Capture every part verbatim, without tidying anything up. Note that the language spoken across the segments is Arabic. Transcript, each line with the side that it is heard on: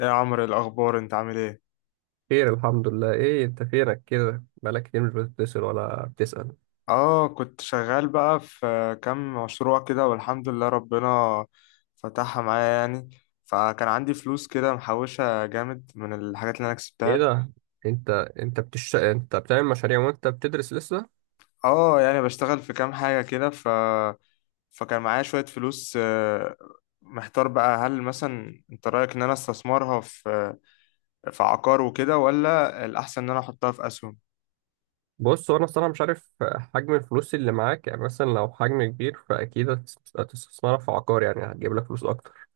left: إيه يا عمرو، إيه الأخبار؟ أنت عامل إيه؟
right: خير، الحمد لله. ايه انت فينك كده؟ بقالك كتير مش بتتصل ولا بتسأل.
left: آه، كنت شغال بقى في كام مشروع كده، والحمد لله ربنا فتحها معايا يعني. فكان عندي فلوس كده محوشة جامد من الحاجات اللي أنا
right: ايه
left: كسبتها.
right: ده؟ انت انت بتش انت بتعمل مشاريع وانت بتدرس لسه؟
left: آه، يعني بشتغل في كام حاجة كده ف... فكان معايا شوية فلوس. آه، محتار بقى، هل مثلا أنت رأيك إن أنا استثمرها في في عقار وكده، ولا الأحسن إن أنا أحطها في أسهم؟
right: بص، هو انا الصراحه مش عارف حجم الفلوس اللي معاك. يعني مثلا لو حجم كبير فاكيد هتس- هتستثمرها في عقار، يعني هتجيب لك فلوس اكتر.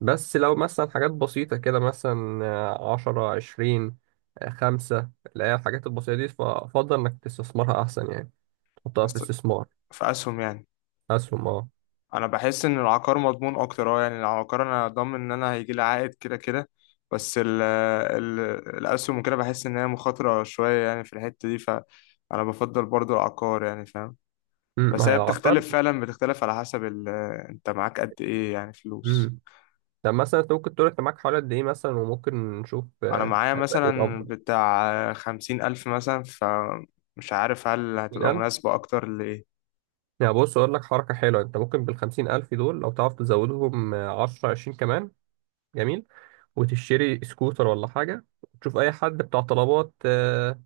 right: بس لو مثلا حاجات بسيطه كده، مثلا آه، عشرة عشرين، آه، خمسة، اللي هي الحاجات البسيطه دي، فافضل انك تستثمرها احسن يعني. تحطها في
left: أست-
right: استثمار،
left: في أسهم يعني.
right: اسهم اه.
left: انا بحس ان العقار مضمون اكتر، اه يعني العقار انا ضامن ان انا هيجي لي عائد كده كده. بس ال ال الاسهم وكده بحس ان هي مخاطره شويه يعني في الحته دي، فانا بفضل برضو العقار يعني، فاهم.
right: أمم،
left: بس
right: ما هي
left: هي
right: العقار.
left: بتختلف فعلا، بتختلف على حسب ال... انت معاك قد ايه يعني فلوس؟
right: طب مثلا انت ممكن تقول انت معاك حوالي قد ايه مثلا، وممكن نشوف
left: انا
right: آه،
left: معايا
right: هيبقى ايه
left: مثلا
right: الافضل.
left: بتاع خمسين الف مثلا، فمش عارف هل هتبقى
right: خمسين الف؟
left: مناسبه اكتر لايه.
right: يعني بص اقول لك حركه حلوه: انت ممكن بال خمسين الف دول، لو تعرف تزودهم آه، عشرة عشرين كمان، جميل، وتشتري سكوتر ولا حاجه. تشوف اي حد بتاع طلبات، اه،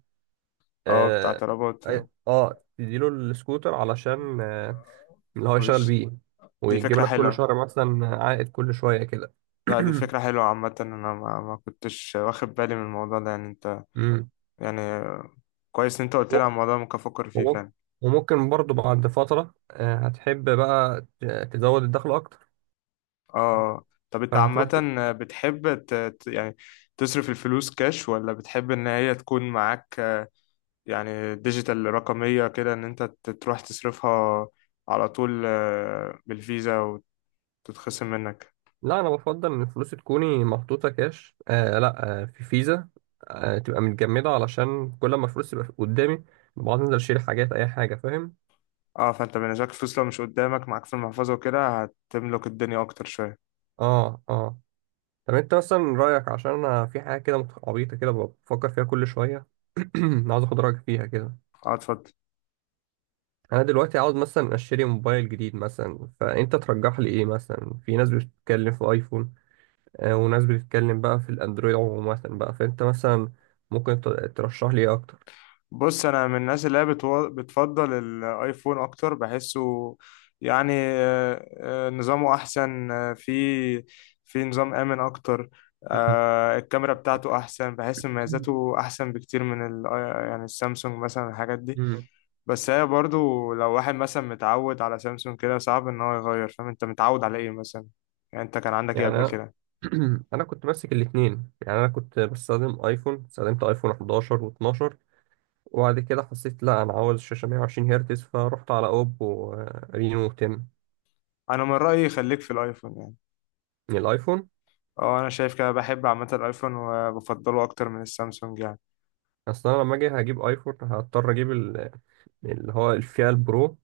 left: اه بتاع
right: اه،
left: طلبات.
right: آه آه، تديله السكوتر علشان آه، اللي هو يشتغل
left: وش.
right: بيه،
left: دي
right: ويجيب
left: فكره
right: لك كل
left: حلوه.
right: شهر مثلا عائد، كل شويه كده.
left: لا دي فكرة حلوة عامة. أنا ما, ما كنتش واخد بالي من الموضوع ده يعني، أنت
right: مم.
left: يعني. كويس إن أنت قلت لي على الموضوع، ممكن أفكر فيه
right: وممكن،
left: فعلا.
right: وممكن برضو بعد فترة آه، هتحب بقى ت- تزود الدخل أكتر.
left: آه. طب أنت عامة
right: فهتروح ت...
left: بتحب ت... ت- يعني تصرف الفلوس كاش، ولا بتحب إن هي تكون معاك، آه، يعني ديجيتال رقمية كده، إن أنت ت- تروح تصرفها على طول آه، بالفيزا وتتخصم منك؟
right: لا، أنا بفضل إن الفلوس تكوني محطوطة كاش، آه، لا آه في فيزا، آه، تبقى متجمدة، علشان كل ما الفلوس تبقى قدامي بقعد أنزل أشيل حاجات، أي حاجة، فاهم؟
left: آه، فأنت بالنسبة لك الفلوس لو مش قدامك معاك في المحفظة وكده هتملك الدنيا أكتر شوية.
right: آه، آه. طب أنت مثلا رأيك، عشان أنا في حاجة كده مت- عبيطة كده بفكر فيها كل شوية، عاوز أخد رأيك فيها كده.
left: آه، اتفضل.
right: أنا دلوقتي عاوز مثلا أشتري موبايل جديد مثلا، فأنت ترجح لي إيه مثلا؟ في ناس بتتكلم في أيفون، آه، وناس بتتكلم بقى في الاندرويد، عموما بقى فانت مثلا ممكن ت- ترشح لي ايه اكتر.
left: بص انا من الناس اللي هي بتو... بتفضل الايفون اكتر بحسه يعني. آه، آه، نظامه احسن، آه، في في نظام امن اكتر.
right: مم.
left: آه، الكاميرا بتاعته احسن، بحس مميزاته احسن بكتير من ال... آه، يعني السامسونج مثلا، الحاجات دي.
right: مم.
left: بس هي برضو لو واحد مثلا متعود على سامسونج كده صعب ان هو يغير، فاهم؟ انت متعود على ايه مثلا؟ يعني انت كان عندك ايه
right: يعني
left: قبل
right: انا،
left: كده؟
right: انا كنت ماسك الاثنين، يعني انا كنت بستخدم ايفون، استخدمت ايفون احداشر و12، وبعد كده حسيت لا انا عاوز شاشه مية وعشرين هرتز، فرحت على اوبو آه، رينو عشرة.
left: انا من رأيي خليك في الايفون يعني.
right: من الايفون.
left: اه انا شايف كده، بحب عامة الايفون وبفضله اكتر من السامسونج يعني.
right: اصلا انا لما اجي هجيب ايفون هضطر اجيب ال- اللي هو الفئه البرو،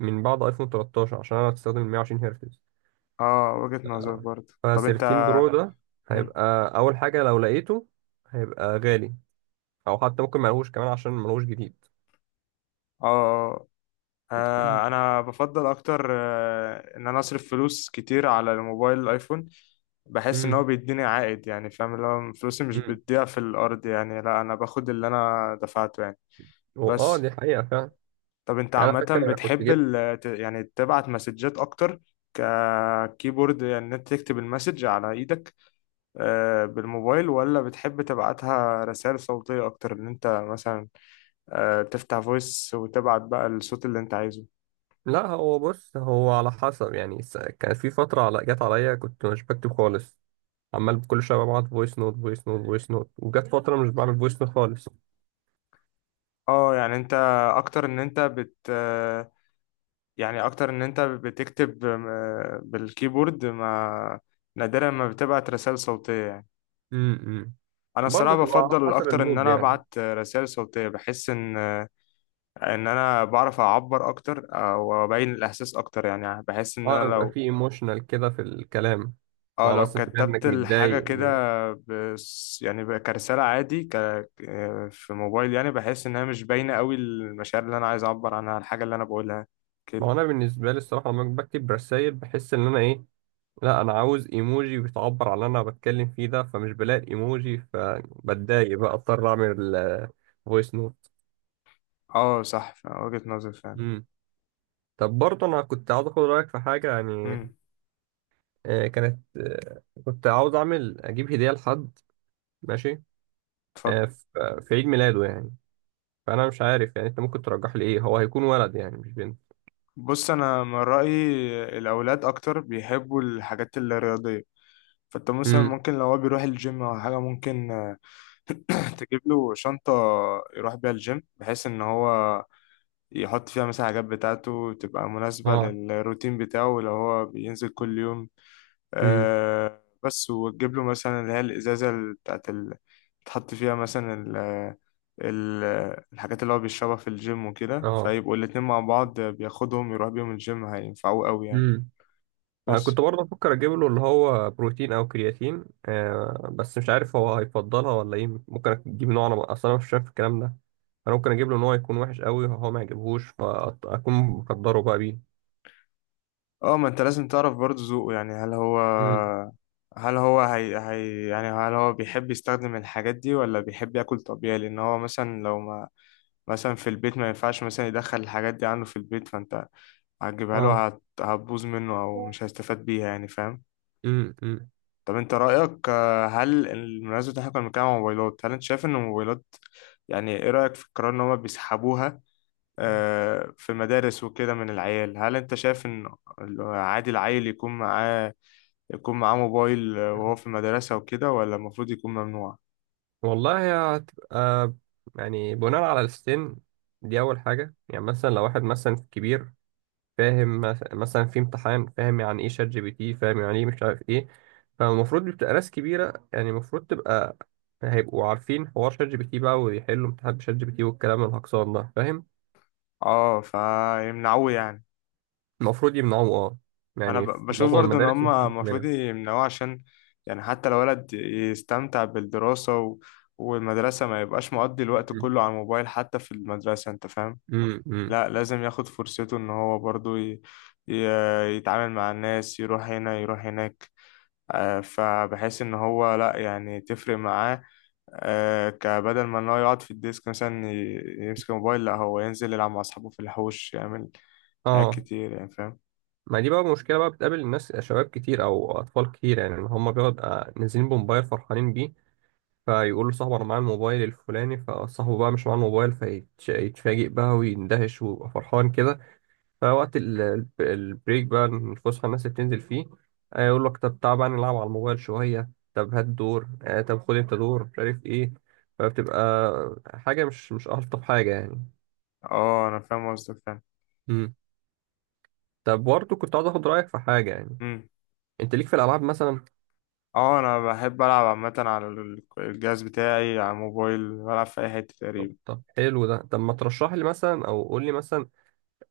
right: من بعد ايفون تلتاشر، عشان انا بستخدم مية وعشرين هرتز.
left: اه وجهة نظر
right: آه.
left: برضه. طب انت
right: ف13 برو ده
left: مم.
right: هيبقى اول حاجه لو لقيته هيبقى غالي، او حتى ممكن ملهوش كمان عشان ملهوش جديد.
left: اه، اه. آه، انا بفضل اكتر آه، ان انا اصرف فلوس كتير على الموبايل الايفون، بحس ان
right: امم
left: هو بيديني عائد يعني، فاهم اللي هو فلوسي مش
right: امم
left: بتضيع في الارض يعني، لا انا باخد اللي انا دفعته يعني.
right: اه
left: بس
right: دي حقيقه فعلا.
left: طب انت
right: يعني انا
left: عامة
right: فاكر كنت
left: بتحب
right: جبت.
left: ال- ت- يعني تبعت مسجات اكتر ككيبورد، يعني ان انت تكتب المسج على ايدك آه، بالموبايل، ولا بتحب تبعتها رسائل صوتية اكتر، ان انت مثلا آه، تفتح فويس وتبعت بقى الصوت اللي انت عايزه؟
right: لا هو بص، هو على حسب يعني، س- كان في فتره، على... جت عليا كنت مش بكتب خالص، عمال كل شويه ببعت فويس نوت فويس نوت فويس نوت، وجت فتره مش بعمل فويس نوت خالص.
left: اه يعني انت اكتر ان انت بت آه، يعني اكتر ان انت بتكتب آه، بالكيبورد، ما نادرا ما بتبعت رسائل صوتية يعني.
right: امم.
left: انا الصراحة
right: برضه تبقى على
left: بفضل
right: حسب
left: اكتر ان
right: المود
left: انا
right: يعني.
left: ابعت رسائل صوتية، بحس ان آه، ان انا بعرف اعبر اكتر او ابين الاحساس اكتر يعني، بحس ان
right: اه
left: انا
right: بيبقى
left: لو،
right: في ايموشنال كده في الكلام.
left: اه
right: اه
left: لو
right: مثلا تبقى
left: كتبت
right: انك
left: الحاجة
right: متضايق.
left: كده بس يعني بقى كرسالة عادي ك... آه، في موبايل يعني، بحس انها مش باينة قوي المشاعر اللي انا عايز اعبر عنها، الحاجة اللي انا بقولها
right: ما
left: كده.
right: هو انا بالنسبه لي الصراحه لما بكتب رسائل بحس ان انا ايه، لا انا عاوز ايموجي بتعبر عن اللي انا بتكلم فيه ده، فمش بلاقي الايموجي فبتضايق بقى، اضطر اعمل فويس نوت.
left: اه صح، ف- وجهة نظر فعلا.
right: امم. طب برضه انا كنت عاوز اخد رايك في حاجه يعني.
left: امم.
right: آه، كانت آه، كنت عاوز اعمل اجيب هديه لحد، ماشي،
left: اتفضل.
right: آه، ف- في عيد ميلاده يعني، فانا مش عارف يعني انت ممكن ترجح لي ايه. هو هيكون ولد يعني، مش بنت.
left: بص انا من رأيي الاولاد اكتر بيحبوا الحاجات الرياضية، فانت مثلا
right: امم.
left: ممكن لو هو بيروح الجيم او حاجة ممكن آه، تجيب له شنطة يروح بيها الجيم، بحيث ان هو يحط فيها مثلا حاجات بتاعته تبقى مناسبة
right: اه.
left: للروتين بتاعه لو هو بينزل كل يوم.
right: امم.
left: آه بس، وتجيب له مثلا اللي هي الإزازة ال- بتاعت ال... تحط فيها مثلا ال... ال... الحاجات اللي هو بيشربها في الجيم وكده،
right: اه.
left: فيبقوا الاتنين مع بعض بياخدهم يروح بيهم الجيم هينفعوه قوي يعني.
right: أنا
left: بس.
right: كنت برضه بفكر اجيب له اللي هو بروتين او كرياتين، آه، بس مش عارف هو هيفضلها ولا ايه. ممكن اجيب نوع، انا اصلا أنا مش شايف الكلام ده. انا ممكن اجيب له نوع يكون وحش قوي هو ما يعجبهوش، فاكون مقدره بقى بيه.
left: اه، ما انت لازم تعرف برضه ذوقه، يعني هل هو
right: امم.
left: هل هو هي... هي... يعني هل هو بيحب يستخدم الحاجات دي، ولا بيحب ياكل طبيعي؟ لان هو مثلا لو، ما مثلا في البيت ما ينفعش مثلا يدخل الحاجات دي عنه في البيت، فانت هتجيبها
right: اه.
left: له، هت- هتبوظ منه او مش هيستفاد بيها يعني، فاهم؟
right: امم امم.
left: طب انت رأيك آه، هل المناسبة، احنا كنا بنتكلم عن الموبايلات، هل انت شايف ان الموبايلات يعني، ايه رأيك في القرار ان هما بيسحبوها آه، في مدارس وكده من العيال؟ هل انت شايف ان عادي العيل يكون معاه يكون معاه موبايل وهو في المدرسة وكده، ولا المفروض يكون ممنوع؟
right: والله هي هتبقى يعني بناء على السن. دي اول حاجه، يعني مثلا لو واحد مثلا كبير، فاهم، مس- مثلا في امتحان، فاهم يعني ايه شات جي بي تي، فاهم يعني ايه، مش عارف ايه، فالمفروض دي بتبقى ناس كبيرة، يعني المفروض تبقى هيبقوا عارفين حوار شات جي بي تي بقى، ويحلوا امتحان شات جي بي تي والكلام الهكسان ده، فاهم؟
left: اه، فيمنعوه يعني.
right: المفروض يمنعوه، اه.
left: انا
right: يعني في
left: ب- بشوف
right: معظم
left: برضو ان
right: المدارس
left: هم المفروض
right: منع.
left: يمنعوه، عشان يعني حتى لو ولد يستمتع بالدراسة و... والمدرسة، ما يبقاش مقضي الوقت كله على الموبايل حتى في المدرسة، انت فاهم؟
right: امم امم.
left: لا لازم ياخد فرصته ان هو برضو ي... ي... يتعامل مع الناس، يروح هنا يروح هناك، آه، فبحيث ان هو لا يعني تفرق معاه، آه، كبدل ما ان هو يقعد في الديسك مثلا ي... يمسك الموبايل، لا هو ينزل يلعب مع اصحابه في الحوش، يعمل حاجات
right: اه.
left: كتير يعني، فاهم؟
right: ما دي بقى مشكلة، بقى بتقابل الناس آه، شباب كتير أو أطفال كتير، يعني إن هما بيبقوا نازلين بموبايل فرحانين بيه، فيقول لصاحبه انا معايا الموبايل الفلاني، فصاحبه بقى مش معاه الموبايل، فيتفاجئ بقى ويندهش ويبقى فرحان كده. فوقت ال- ال- البريك بقى، الفسحه، الناس اللي بتنزل فيه آه، يقول لك طب تعال بقى نلعب على الموبايل شويه، طب هات دور، آه، طب خد انت دور، مش عارف ايه، فبتبقى حاجه مش مش الطف حاجه يعني.
left: اه انا فاهم قصدك، فاهم.
right: امم. طب برضه كنت عاوز اخد رايك في حاجه يعني.
left: مم.
right: انت ليك في الالعاب مثلا؟
left: اه، انا بحب العب عامه على ال- الجهاز بتاعي، على الموبايل بلعب في اي حته
right: طب
left: تقريبا.
right: طب حلو ده. طب ما ترشح لي مثلا، او قول لي مثلا،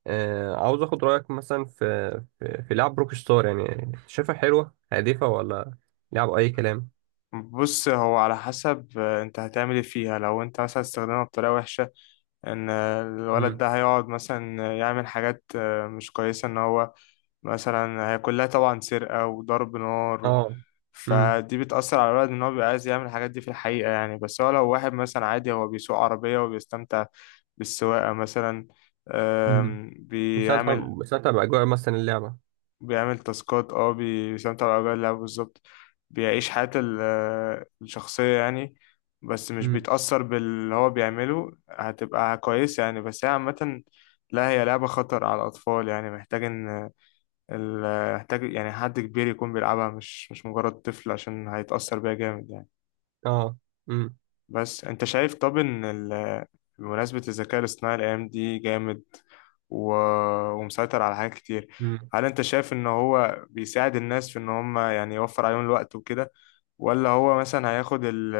right: آه، عاوز اخد رايك مثلا في، في, في لعب روك ستار، يعني شايفها حلوه هادفه ولا لعب اي كلام؟
left: بص هو على حسب، آه، انت هتعمل ايه فيها؟ لو انت مثلا استخدمها بطريقه وحشه، ان آه، الولد
right: امم.
left: ده هيقعد مثلا آه، يعمل حاجات آه، مش كويسه، ان هو مثلا، هي كلها طبعا سرقه وضرب نار و...
right: اه. امم.
left: فدي بتأثر على الولد، ان هو بيبقى عايز يعمل الحاجات دي في الحقيقه يعني. بس هو لو واحد مثلا عادي هو بيسوق عربيه وبيستمتع بالسواقه مثلا،
right: امم.
left: آم،
right: مساعدة
left: بيعمل
right: مساعدة باجواء مثلا اللعبه.
left: بيعمل تاسكات، اه بي- بيستمتع بأجواء اللعب بالظبط، بيعيش حياة ال- آه، الشخصية يعني، بس مش
right: امم.
left: بيتأثر باللي هو بيعمله، هتبقى كويسة يعني. بس هي عامة لا، هي لعبة خطر على الأطفال يعني، محتاج إن ال- محتاج يعني حد كبير يكون بيلعبها، مش مش مجرد طفل، عشان هيتأثر بيها جامد يعني.
right: اه. امم
left: بس انت شايف، طب ان ال- بمناسبة الذكاء الاصطناعي الايام دي جامد و... ومسيطر على حاجات كتير،
right: امم
left: هل انت شايف ان هو بيساعد الناس في ان هم يعني يوفر عليهم الوقت وكده، ولا هو مثلا هياخد ال...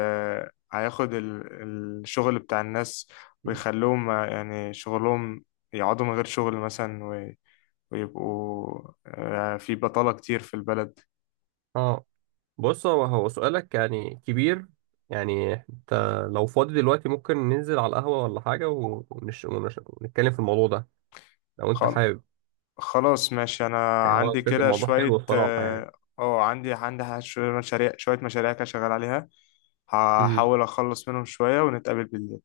left: هياخد ال... الشغل بتاع الناس ويخلوهم يعني شغلهم يقعدوا من غير شغل مثلا و... ويبقوا آه، في بطالة كتير في البلد؟
right: اه بص، هو هو سؤالك يعني كبير. يعني انت لو فاضي دلوقتي ممكن ننزل على القهوه ولا حاجه، و- ونش... ونش... ونتكلم في الموضوع ده لو انت
left: خالص.
right: حابب.
left: خلاص ماشي، انا
right: يعني هو
left: عندي
right: الفكرة،
left: كده
right: الموضوع حلو
left: شوية
right: الصراحه يعني.
left: اه. آه، عندي عندي ح- شوية مشاريع شوية مشاريع كده شغال عليها،
right: امم.
left: هحاول اخلص منهم شوية ونتقابل بالليل.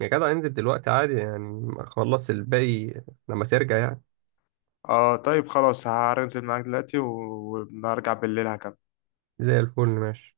right: يا جدع انزل دلوقتي عادي يعني، خلص الباقي لما ترجع يعني.
left: اه طيب خلاص هنزل معاك دلوقتي و- وما ارجع بالليل هكمل.
right: زي الفل، ماشي.